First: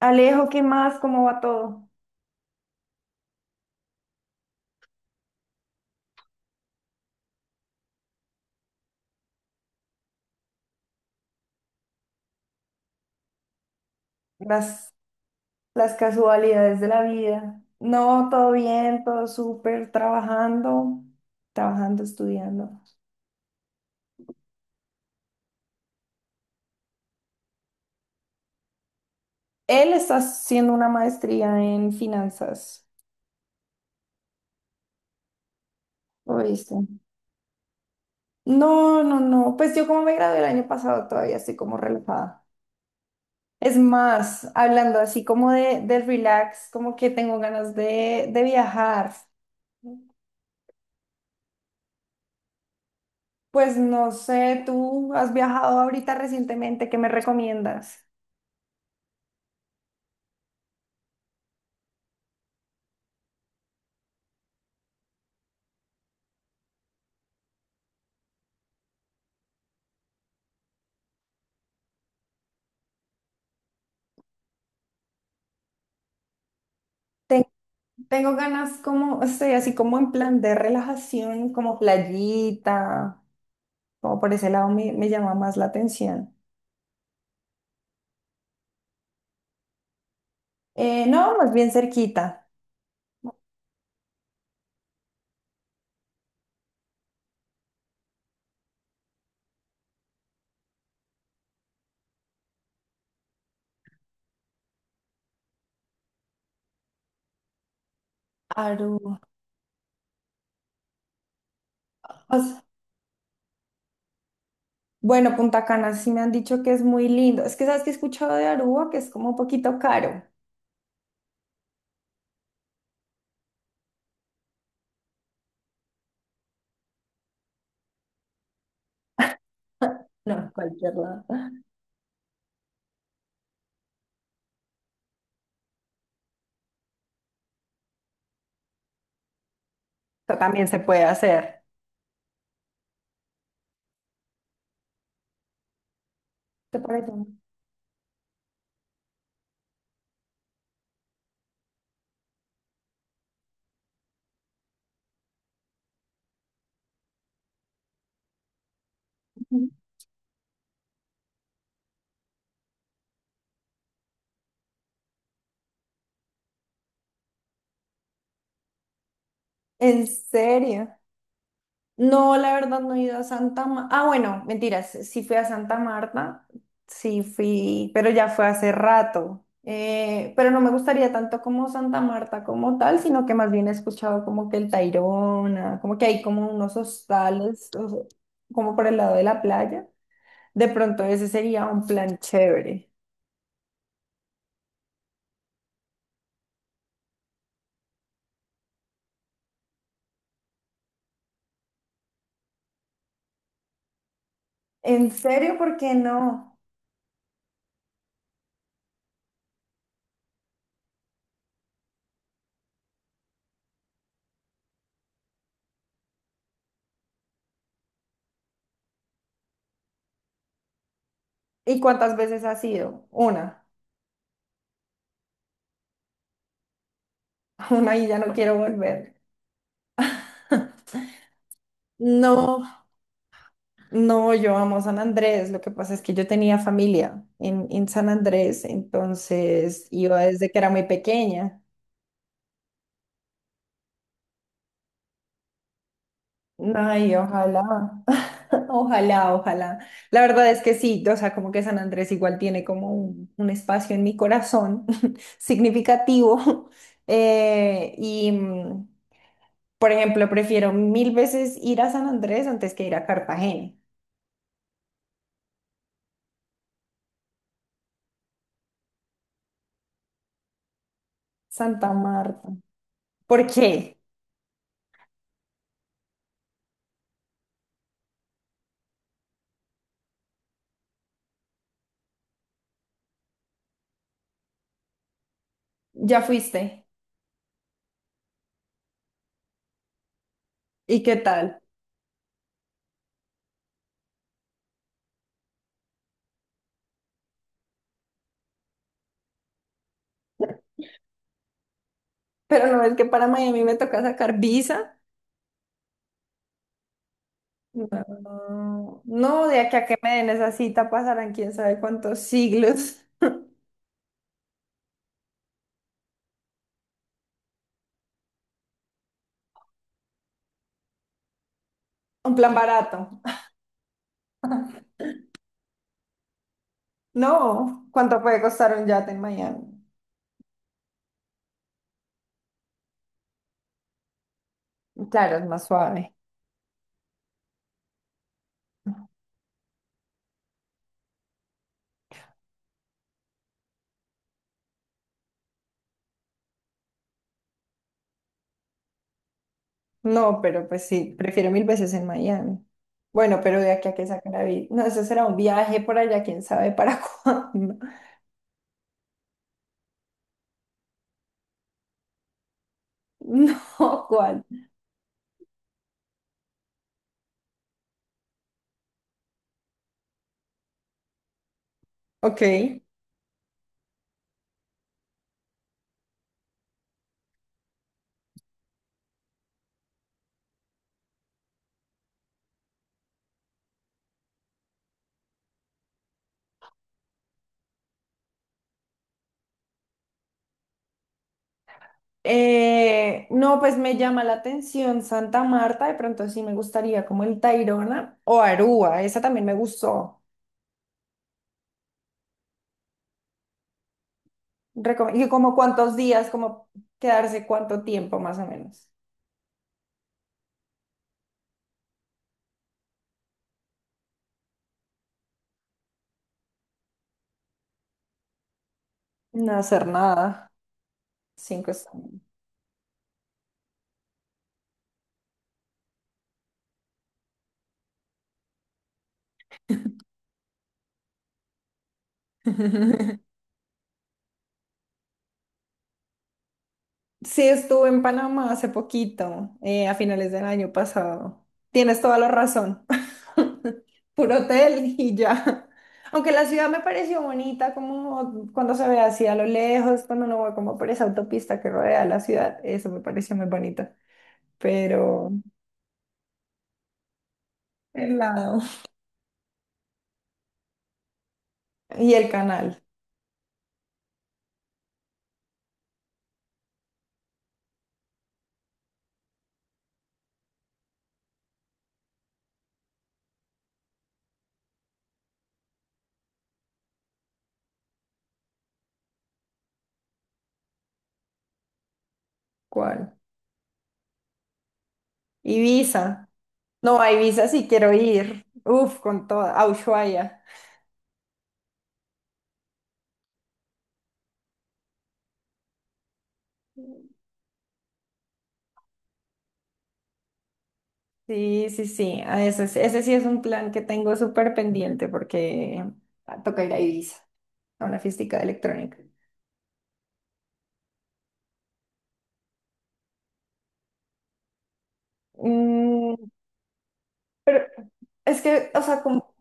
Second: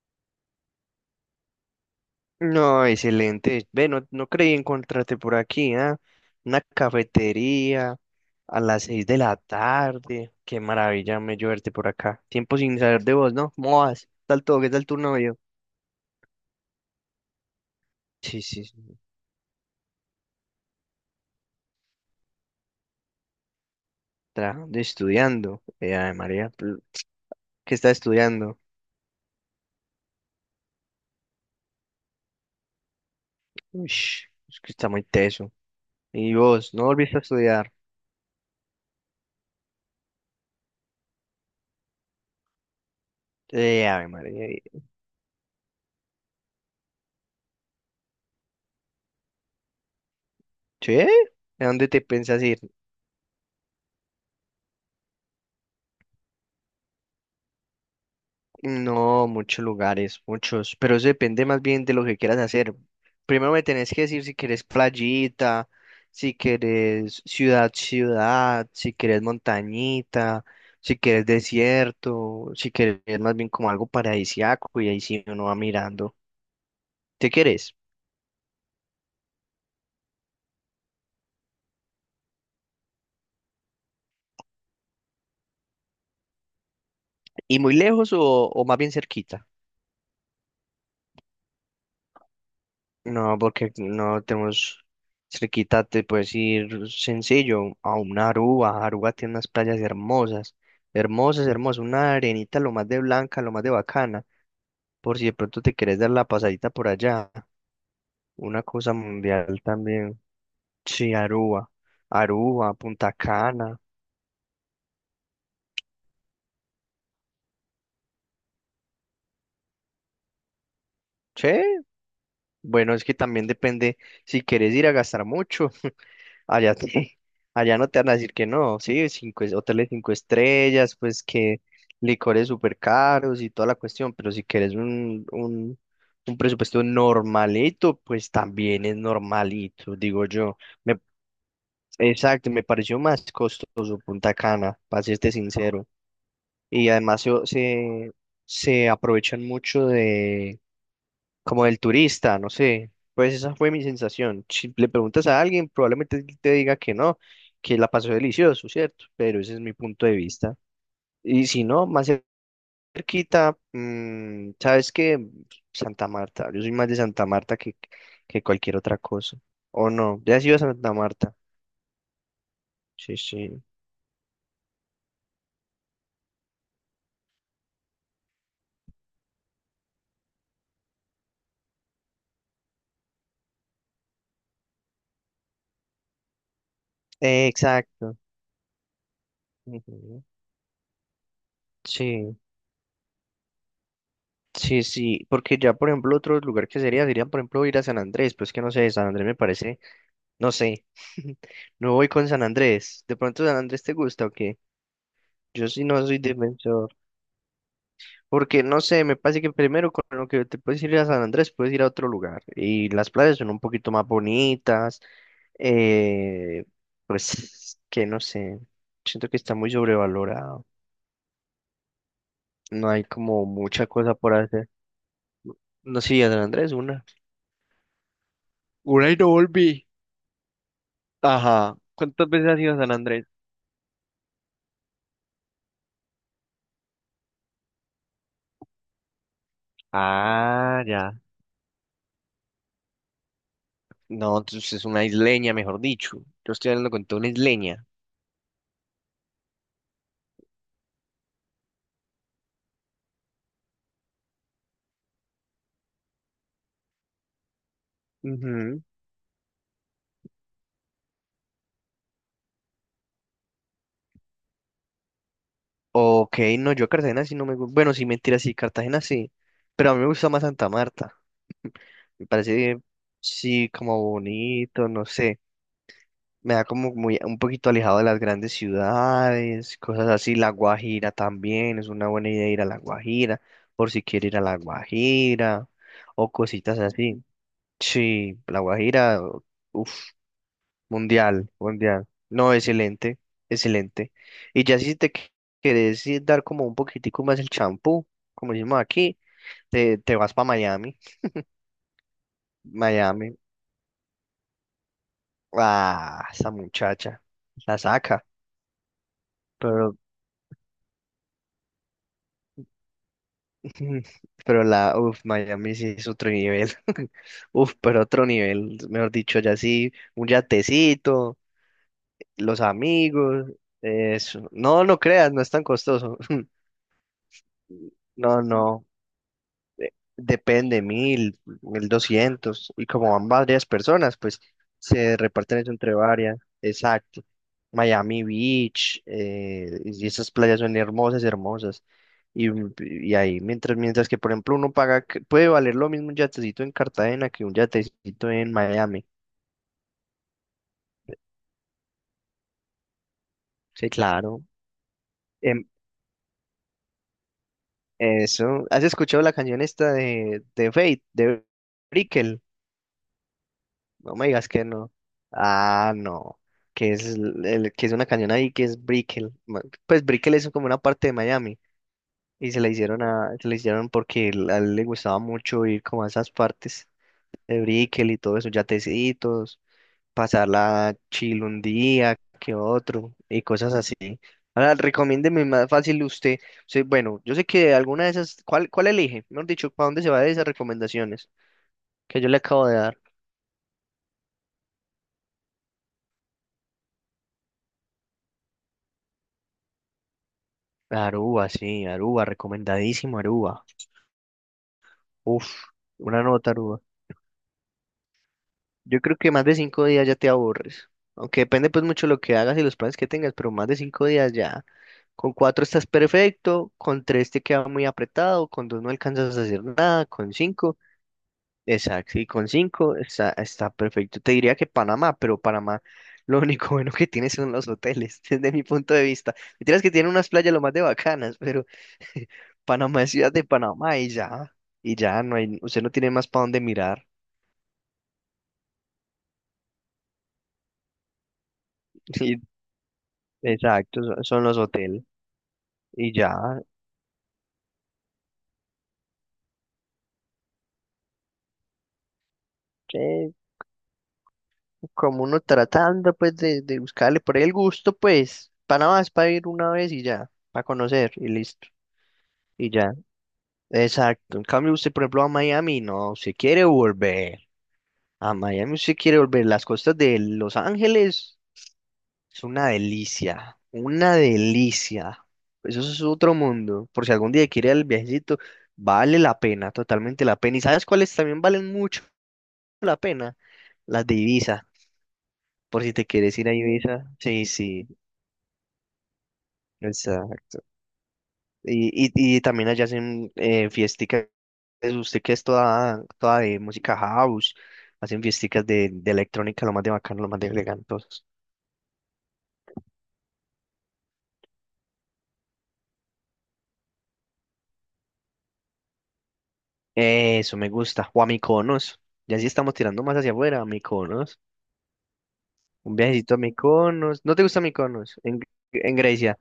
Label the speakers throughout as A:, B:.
A: Alejo, ¿qué más? ¿Cómo va todo?
B: No, excelente. Ve, no, no creí encontrarte por aquí, ¿ah? Una cafetería a las 6 de la tarde. Qué maravilla me yo verte por acá. Tiempo sin saber de vos, ¿no? ¿Cómo vas? ¿Qué tal todo? ¿Qué tal
A: Las,
B: tu novio?
A: las casualidades de la vida. No,
B: Sí,
A: todo
B: sí, sí.
A: bien, todo súper, trabajando, estudiando.
B: Trabajando, y estudiando. Ay, María, ¿qué está estudiando?
A: Él está haciendo una maestría en finanzas,
B: Ush, es que está muy teso. ¿Y vos?
A: ¿oíste?
B: ¿No volviste a estudiar?
A: No, no, no. Pues yo como me gradué el año pasado, todavía estoy como relajada. Es
B: Ave María.
A: más, hablando así como del relax, como que tengo ganas de viajar.
B: ¿Sí? ¿A dónde te pensás ir?
A: Pues no sé, ¿tú has viajado ahorita recientemente? ¿Qué me recomiendas?
B: No, muchos lugares, muchos, pero eso depende más bien de lo que quieras hacer. Primero me tenés que decir si querés playita, si querés ciudad, ciudad, si querés montañita, si querés desierto, si querés más bien como algo paradisíaco y ahí sí uno va mirando. ¿Te
A: Ten-
B: querés?
A: Tengo ganas como, estoy así como en plan de relajación, como playita, como por ese lado me llama más la atención.
B: ¿Y muy lejos o más bien cerquita?
A: No, más bien cerquita.
B: No, porque no tenemos cerquita, te puedes ir sencillo a una Aruba. Aruba tiene unas playas hermosas, hermosas, hermosas. Una arenita lo más de blanca, lo más de bacana. Por si de pronto te quieres dar la pasadita por allá. Una cosa
A: Aruba.
B: mundial también. Sí, Aruba.
A: O sea,
B: Aruba, Punta Cana.
A: bueno, Punta Cana sí me han dicho que es muy lindo. Es que sabes que he escuchado de Aruba que es como un poquito caro.
B: Sí, bueno, es que también depende si quieres ir a gastar mucho. Allá, allá no te van a decir que no, sí, hoteles cinco
A: No, cualquier
B: estrellas, pues
A: lado.
B: que licores súper caros y toda la cuestión, pero si quieres un presupuesto normalito, pues también es normalito, digo
A: Pero
B: yo.
A: también se
B: Me,
A: puede hacer.
B: exacto, me pareció más costoso Punta Cana, para serte sincero.
A: ¿Te
B: Y
A: parece?
B: además se,
A: Ujú.
B: se, se aprovechan mucho de como del turista, no sé. Pues esa fue mi sensación. Si le preguntas a alguien, probablemente te diga que no, que la pasó delicioso, ¿cierto? Pero ese es mi punto de vista. Y si no, más cerquita, ¿sabes qué? Santa Marta. Yo soy más de Santa Marta que cualquier otra cosa. ¿O
A: ¿En
B: no? ¿Ya has ido a
A: serio?
B: Santa Marta?
A: No, la verdad no he
B: Sí,
A: ido a
B: sí.
A: Santa Marta. Ah, bueno, mentiras, sí fui a Santa Marta, sí fui, pero ya fue hace rato. Pero no me gustaría tanto como Santa Marta como tal, sino que más bien he escuchado como que el Tayrona, como que hay como unos
B: Eh,
A: hostales,
B: exacto.
A: como por el lado de la playa.
B: Ujú.
A: De pronto ese sería un plan
B: Sí.
A: chévere.
B: Sí, sí, porque ya, por ejemplo, otro lugar que sería, serían, por ejemplo, ir a San Andrés, pues que no sé, San Andrés me parece, no sé, no voy con San Andrés, de pronto San Andrés te gusta o qué,
A: ¿En serio?
B: yo
A: ¿Por
B: sí
A: qué
B: no soy
A: no?
B: defensor, porque no sé, me parece que primero con lo que te puedes ir a San Andrés, puedes ir a otro lugar, y las playas son un poquito más bonitas, eh, pues que no sé, siento que está muy sobrevalorado,
A: ¿Y cuántas veces has
B: no hay
A: ido?
B: como
A: Una.
B: mucha cosa por hacer, no sí, a San Andrés una.
A: Una y ya no quiero
B: Una
A: volver.
B: y no volví. Ajá. ¿Cuántas veces has
A: No.
B: ido a San Andrés?
A: No, yo amo San Andrés. Lo que pasa es que yo tenía familia en San Andrés, entonces iba desde que era muy
B: Ah, ya.
A: pequeña.
B: No, entonces es una isleña, mejor dicho. Yo estoy hablando con
A: Ay,
B: toda una
A: ojalá,
B: isleña.
A: ojalá, ojalá. La verdad es que sí, o sea, como que San Andrés igual tiene como un espacio en mi corazón significativo. Y,
B: Ujú.
A: mm, por ejemplo, prefiero mil veces ir a San Andrés antes que ir a Cartagena,
B: Ok, no, yo a Cartagena sí no me gusta. Bueno, sí, mentira, sí, Cartagena sí. Pero a mí me gusta más Santa Marta.
A: Santa
B: Me
A: Marta.
B: parece,
A: ¿Por
B: sí,
A: qué?
B: como bonito, no sé. Me da como muy, un poquito alejado de las grandes ciudades, cosas así. La Guajira también, es una buena idea ir a La Guajira, por si quiere ir a La Guajira,
A: ¿Ya
B: o
A: fuiste?
B: cositas así. Sí, La Guajira, uff,
A: ¿Y qué
B: mundial,
A: tal?
B: mundial. No, excelente, excelente. Y ya si te querés ir dar como un poquitico más el champú, como decimos aquí, te vas para Miami.
A: Pero no es que para
B: Miami,
A: Miami me toca sacar visa.
B: ah, esa muchacha, la saca,
A: No, no, de aquí a que
B: pero,
A: me den esa cita pasarán quién sabe cuántos siglos.
B: pero la, uff, Miami sí es otro nivel. Uf, pero otro nivel, mejor dicho, ya sí, un yatecito,
A: Un plan
B: los
A: barato.
B: amigos, eso. No, no creas, no es tan costoso.
A: No, ¿cuánto puede
B: No,
A: costar
B: no,
A: un yate en Miami?
B: depende, mil, 1.200. Y como van varias personas, pues se
A: Claro, es
B: reparten
A: más
B: eso entre
A: suave.
B: varias. Exacto. Miami Beach, y esas playas son hermosas, hermosas. Y, y ahí, mientras que, por ejemplo, uno paga, puede valer lo mismo un yatecito en Cartagena que un yatecito en Miami.
A: No, pero pues sí, prefiero mil veces en Miami. Bueno, pero de aquí
B: Sí,
A: a que sacar la
B: claro.
A: visa. No, eso será un
B: Em,
A: viaje por allá, quién sabe para cuándo.
B: eso. ¿Has escuchado la canción esta de Fate, de Brickell?
A: No,
B: No me
A: ¿cuál?
B: digas que no. Ah, no. Que es una cañón ahí que es Brickell. Pues Brickell es como una parte de Miami.
A: Ok.
B: Y se la hicieron se la hicieron porque a él le gustaba mucho ir como a esas partes de Brickell y todo eso, yatecitos, pasarla chill un día que otro y cosas así. Ahora, recomiéndeme más fácil usted. Sí, bueno, yo sé que alguna de esas, ¿cuál elige? Mejor dicho, ¿para dónde se va de esas recomendaciones que yo le acabo de dar?
A: No, pues me llama la atención Santa Marta, de pronto sí me gustaría como el Tayrona o Aruba, esa también me gustó.
B: Aruba, sí, Aruba, recomendadísimo Aruba.
A: Y
B: Uf,
A: como cuántos
B: una
A: días,
B: nota
A: como
B: Aruba.
A: quedarse cuánto tiempo más o menos.
B: Yo creo que más de 5 días ya te aburres. Aunque depende pues mucho lo que hagas y los planes que tengas, pero más de 5 días ya. Con cuatro estás perfecto, con tres te queda muy apretado, con dos no alcanzas a
A: No
B: hacer
A: hacer
B: nada, con
A: nada,
B: cinco.
A: cinco
B: Exacto,
A: semanas.
B: y con cinco está perfecto. Te diría que Panamá, pero Panamá lo único bueno que tiene son los hoteles, desde mi punto de vista. Mentiras que tiene unas playas lo más de bacanas, pero Panamá es ciudad de Panamá y ya no hay, usted no tiene más para dónde mirar.
A: Sí, estuve en Panamá hace poquito, a finales del año pasado. Tienes toda la
B: Y-
A: razón.
B: exacto,
A: Puro
B: son los
A: hotel
B: hoteles
A: y ya.
B: y
A: Aunque la
B: ya,
A: ciudad me pareció bonita, como cuando se ve así a lo lejos, cuando uno va como por esa autopista que rodea la ciudad, eso me
B: que
A: pareció muy bonito.
B: como
A: Pero
B: uno tratando pues de buscarle por ahí el gusto,
A: el
B: pues
A: lado
B: Panamá es para ir una vez y ya, para conocer y listo.
A: y el
B: Y
A: canal,
B: ya. Exacto. En cambio, usted, por ejemplo, a Miami, no, se quiere volver. A Miami usted quiere volver. Las costas de Los Ángeles es una delicia, una delicia. Eso es otro mundo. Por si algún día quiere ir al viajecito, vale la pena, totalmente la pena. ¿Y sabes cuáles también valen mucho la
A: ¿cuál?
B: pena? Las de Ibiza. Por si te
A: Ibiza.
B: quieres ir a
A: No,
B: Ibiza.
A: a
B: Sí,
A: Ibiza sí
B: sí,
A: quiero ir, uf, con toda, a Ushuaia.
B: exacto. Y también allá hacen fiesticas, usted que es toda, toda de música house, hacen fiesticas de electrónica, lo más de bacano, lo más de elegantosos.
A: Sí, sí, sí, a ese, ese sí es un plan que tengo súper pendiente porque ah, toca ir a Ibiza, a una fiestica de electrónica.
B: Eso me gusta. O a Mykonos. Ya sí estamos tirando más hacia afuera, a Mykonos. Un
A: Mm,
B: viajecito a Mykonos. ¿No te gusta Mykonos?
A: es
B: En,
A: que, o
B: en
A: sea, como
B: Grecia.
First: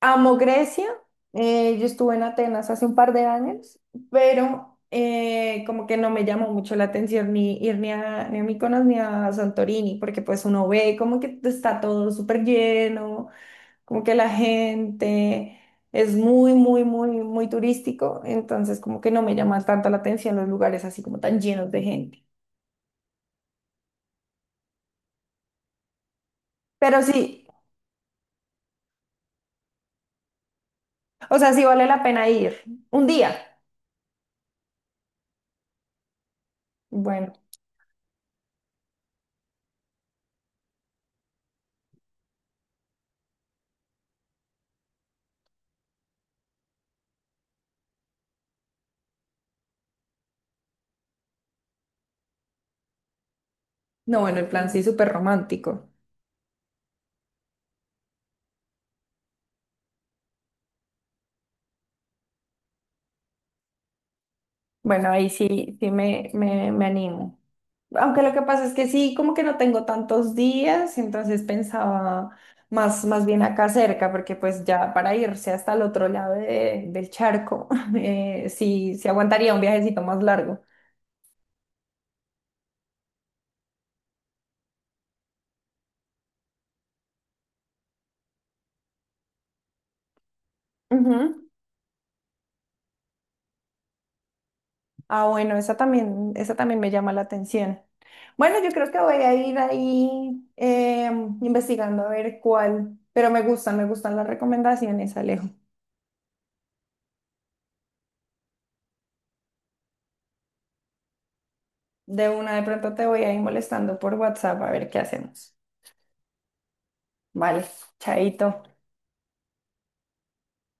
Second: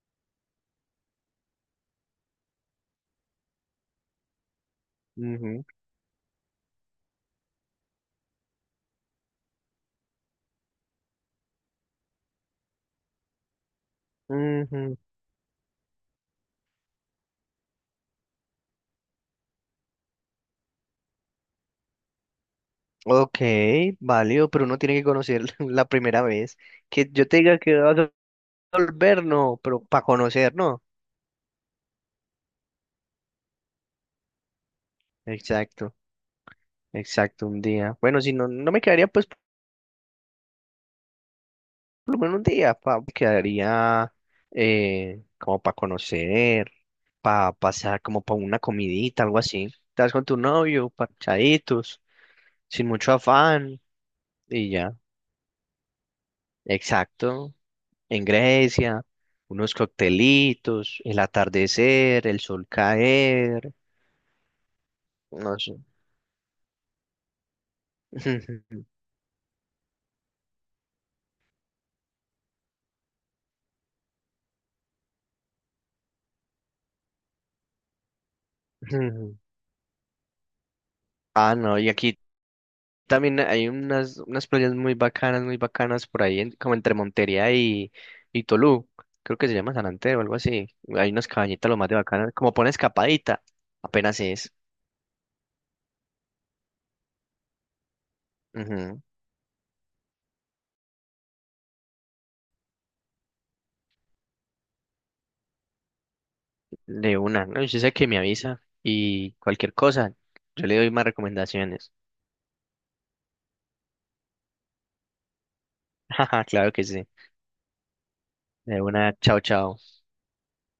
A: amo Grecia. Yo estuve en Atenas hace un par de años, pero
B: Ujú,
A: como que no me llamó mucho la atención ni ir ni a Mykonos ni a Santorini, porque pues uno ve como que está todo súper lleno, como que la
B: ujú.
A: gente es muy, muy, muy, muy turístico, entonces como que no me llama tanto la atención los lugares así como tan llenos de gente.
B: Ok, válido, pero uno tiene que conocer la primera vez.
A: Pero
B: Que yo te
A: sí,
B: diga que vas a volver, no, pero para conocer, no.
A: o sea, sí vale la pena ir un día.
B: Exacto.
A: Bueno,
B: Exacto, un día. Bueno, si no, no me quedaría pues por lo menos un día, me quedaría como para conocer, para pasar como para una comidita, algo así. Estás con tu novio, parchaditos, sin mucho afán
A: no, bueno, el
B: y
A: plan sí
B: ya.
A: súper romántico.
B: Exacto, en Grecia, unos coctelitos, el atardecer, el sol caer,
A: Bueno, ahí
B: no sé.
A: sí, sí me animo. Aunque lo que pasa es que sí, como que no tengo tantos días, entonces pensaba más, más bien acá cerca, porque pues ya para irse hasta el otro lado del charco, sí, sí aguantaría un viajecito más largo.
B: Ah, no, y aquí también hay unas playas muy bacanas por ahí, como entre Montería y Tolú. Creo que se llama San Andrés o algo así. Hay unas
A: Ujú.
B: cabañitas lo más de bacanas. Como pone escapadita, apenas es.
A: Ah, bueno, esa también me llama la atención. Bueno, yo creo que
B: Ujú.
A: voy a ir ahí investigando a ver cuál, pero me gustan las recomendaciones, Alejo.
B: De una, ¿no? Yo sé que me avisa y cualquier cosa, yo le doy más recomendaciones.
A: De una, de pronto te voy a ir molestando por WhatsApp a ver qué hacemos.
B: Jaja, claro que sí.
A: Vale, chaito.
B: De una, chao, chao.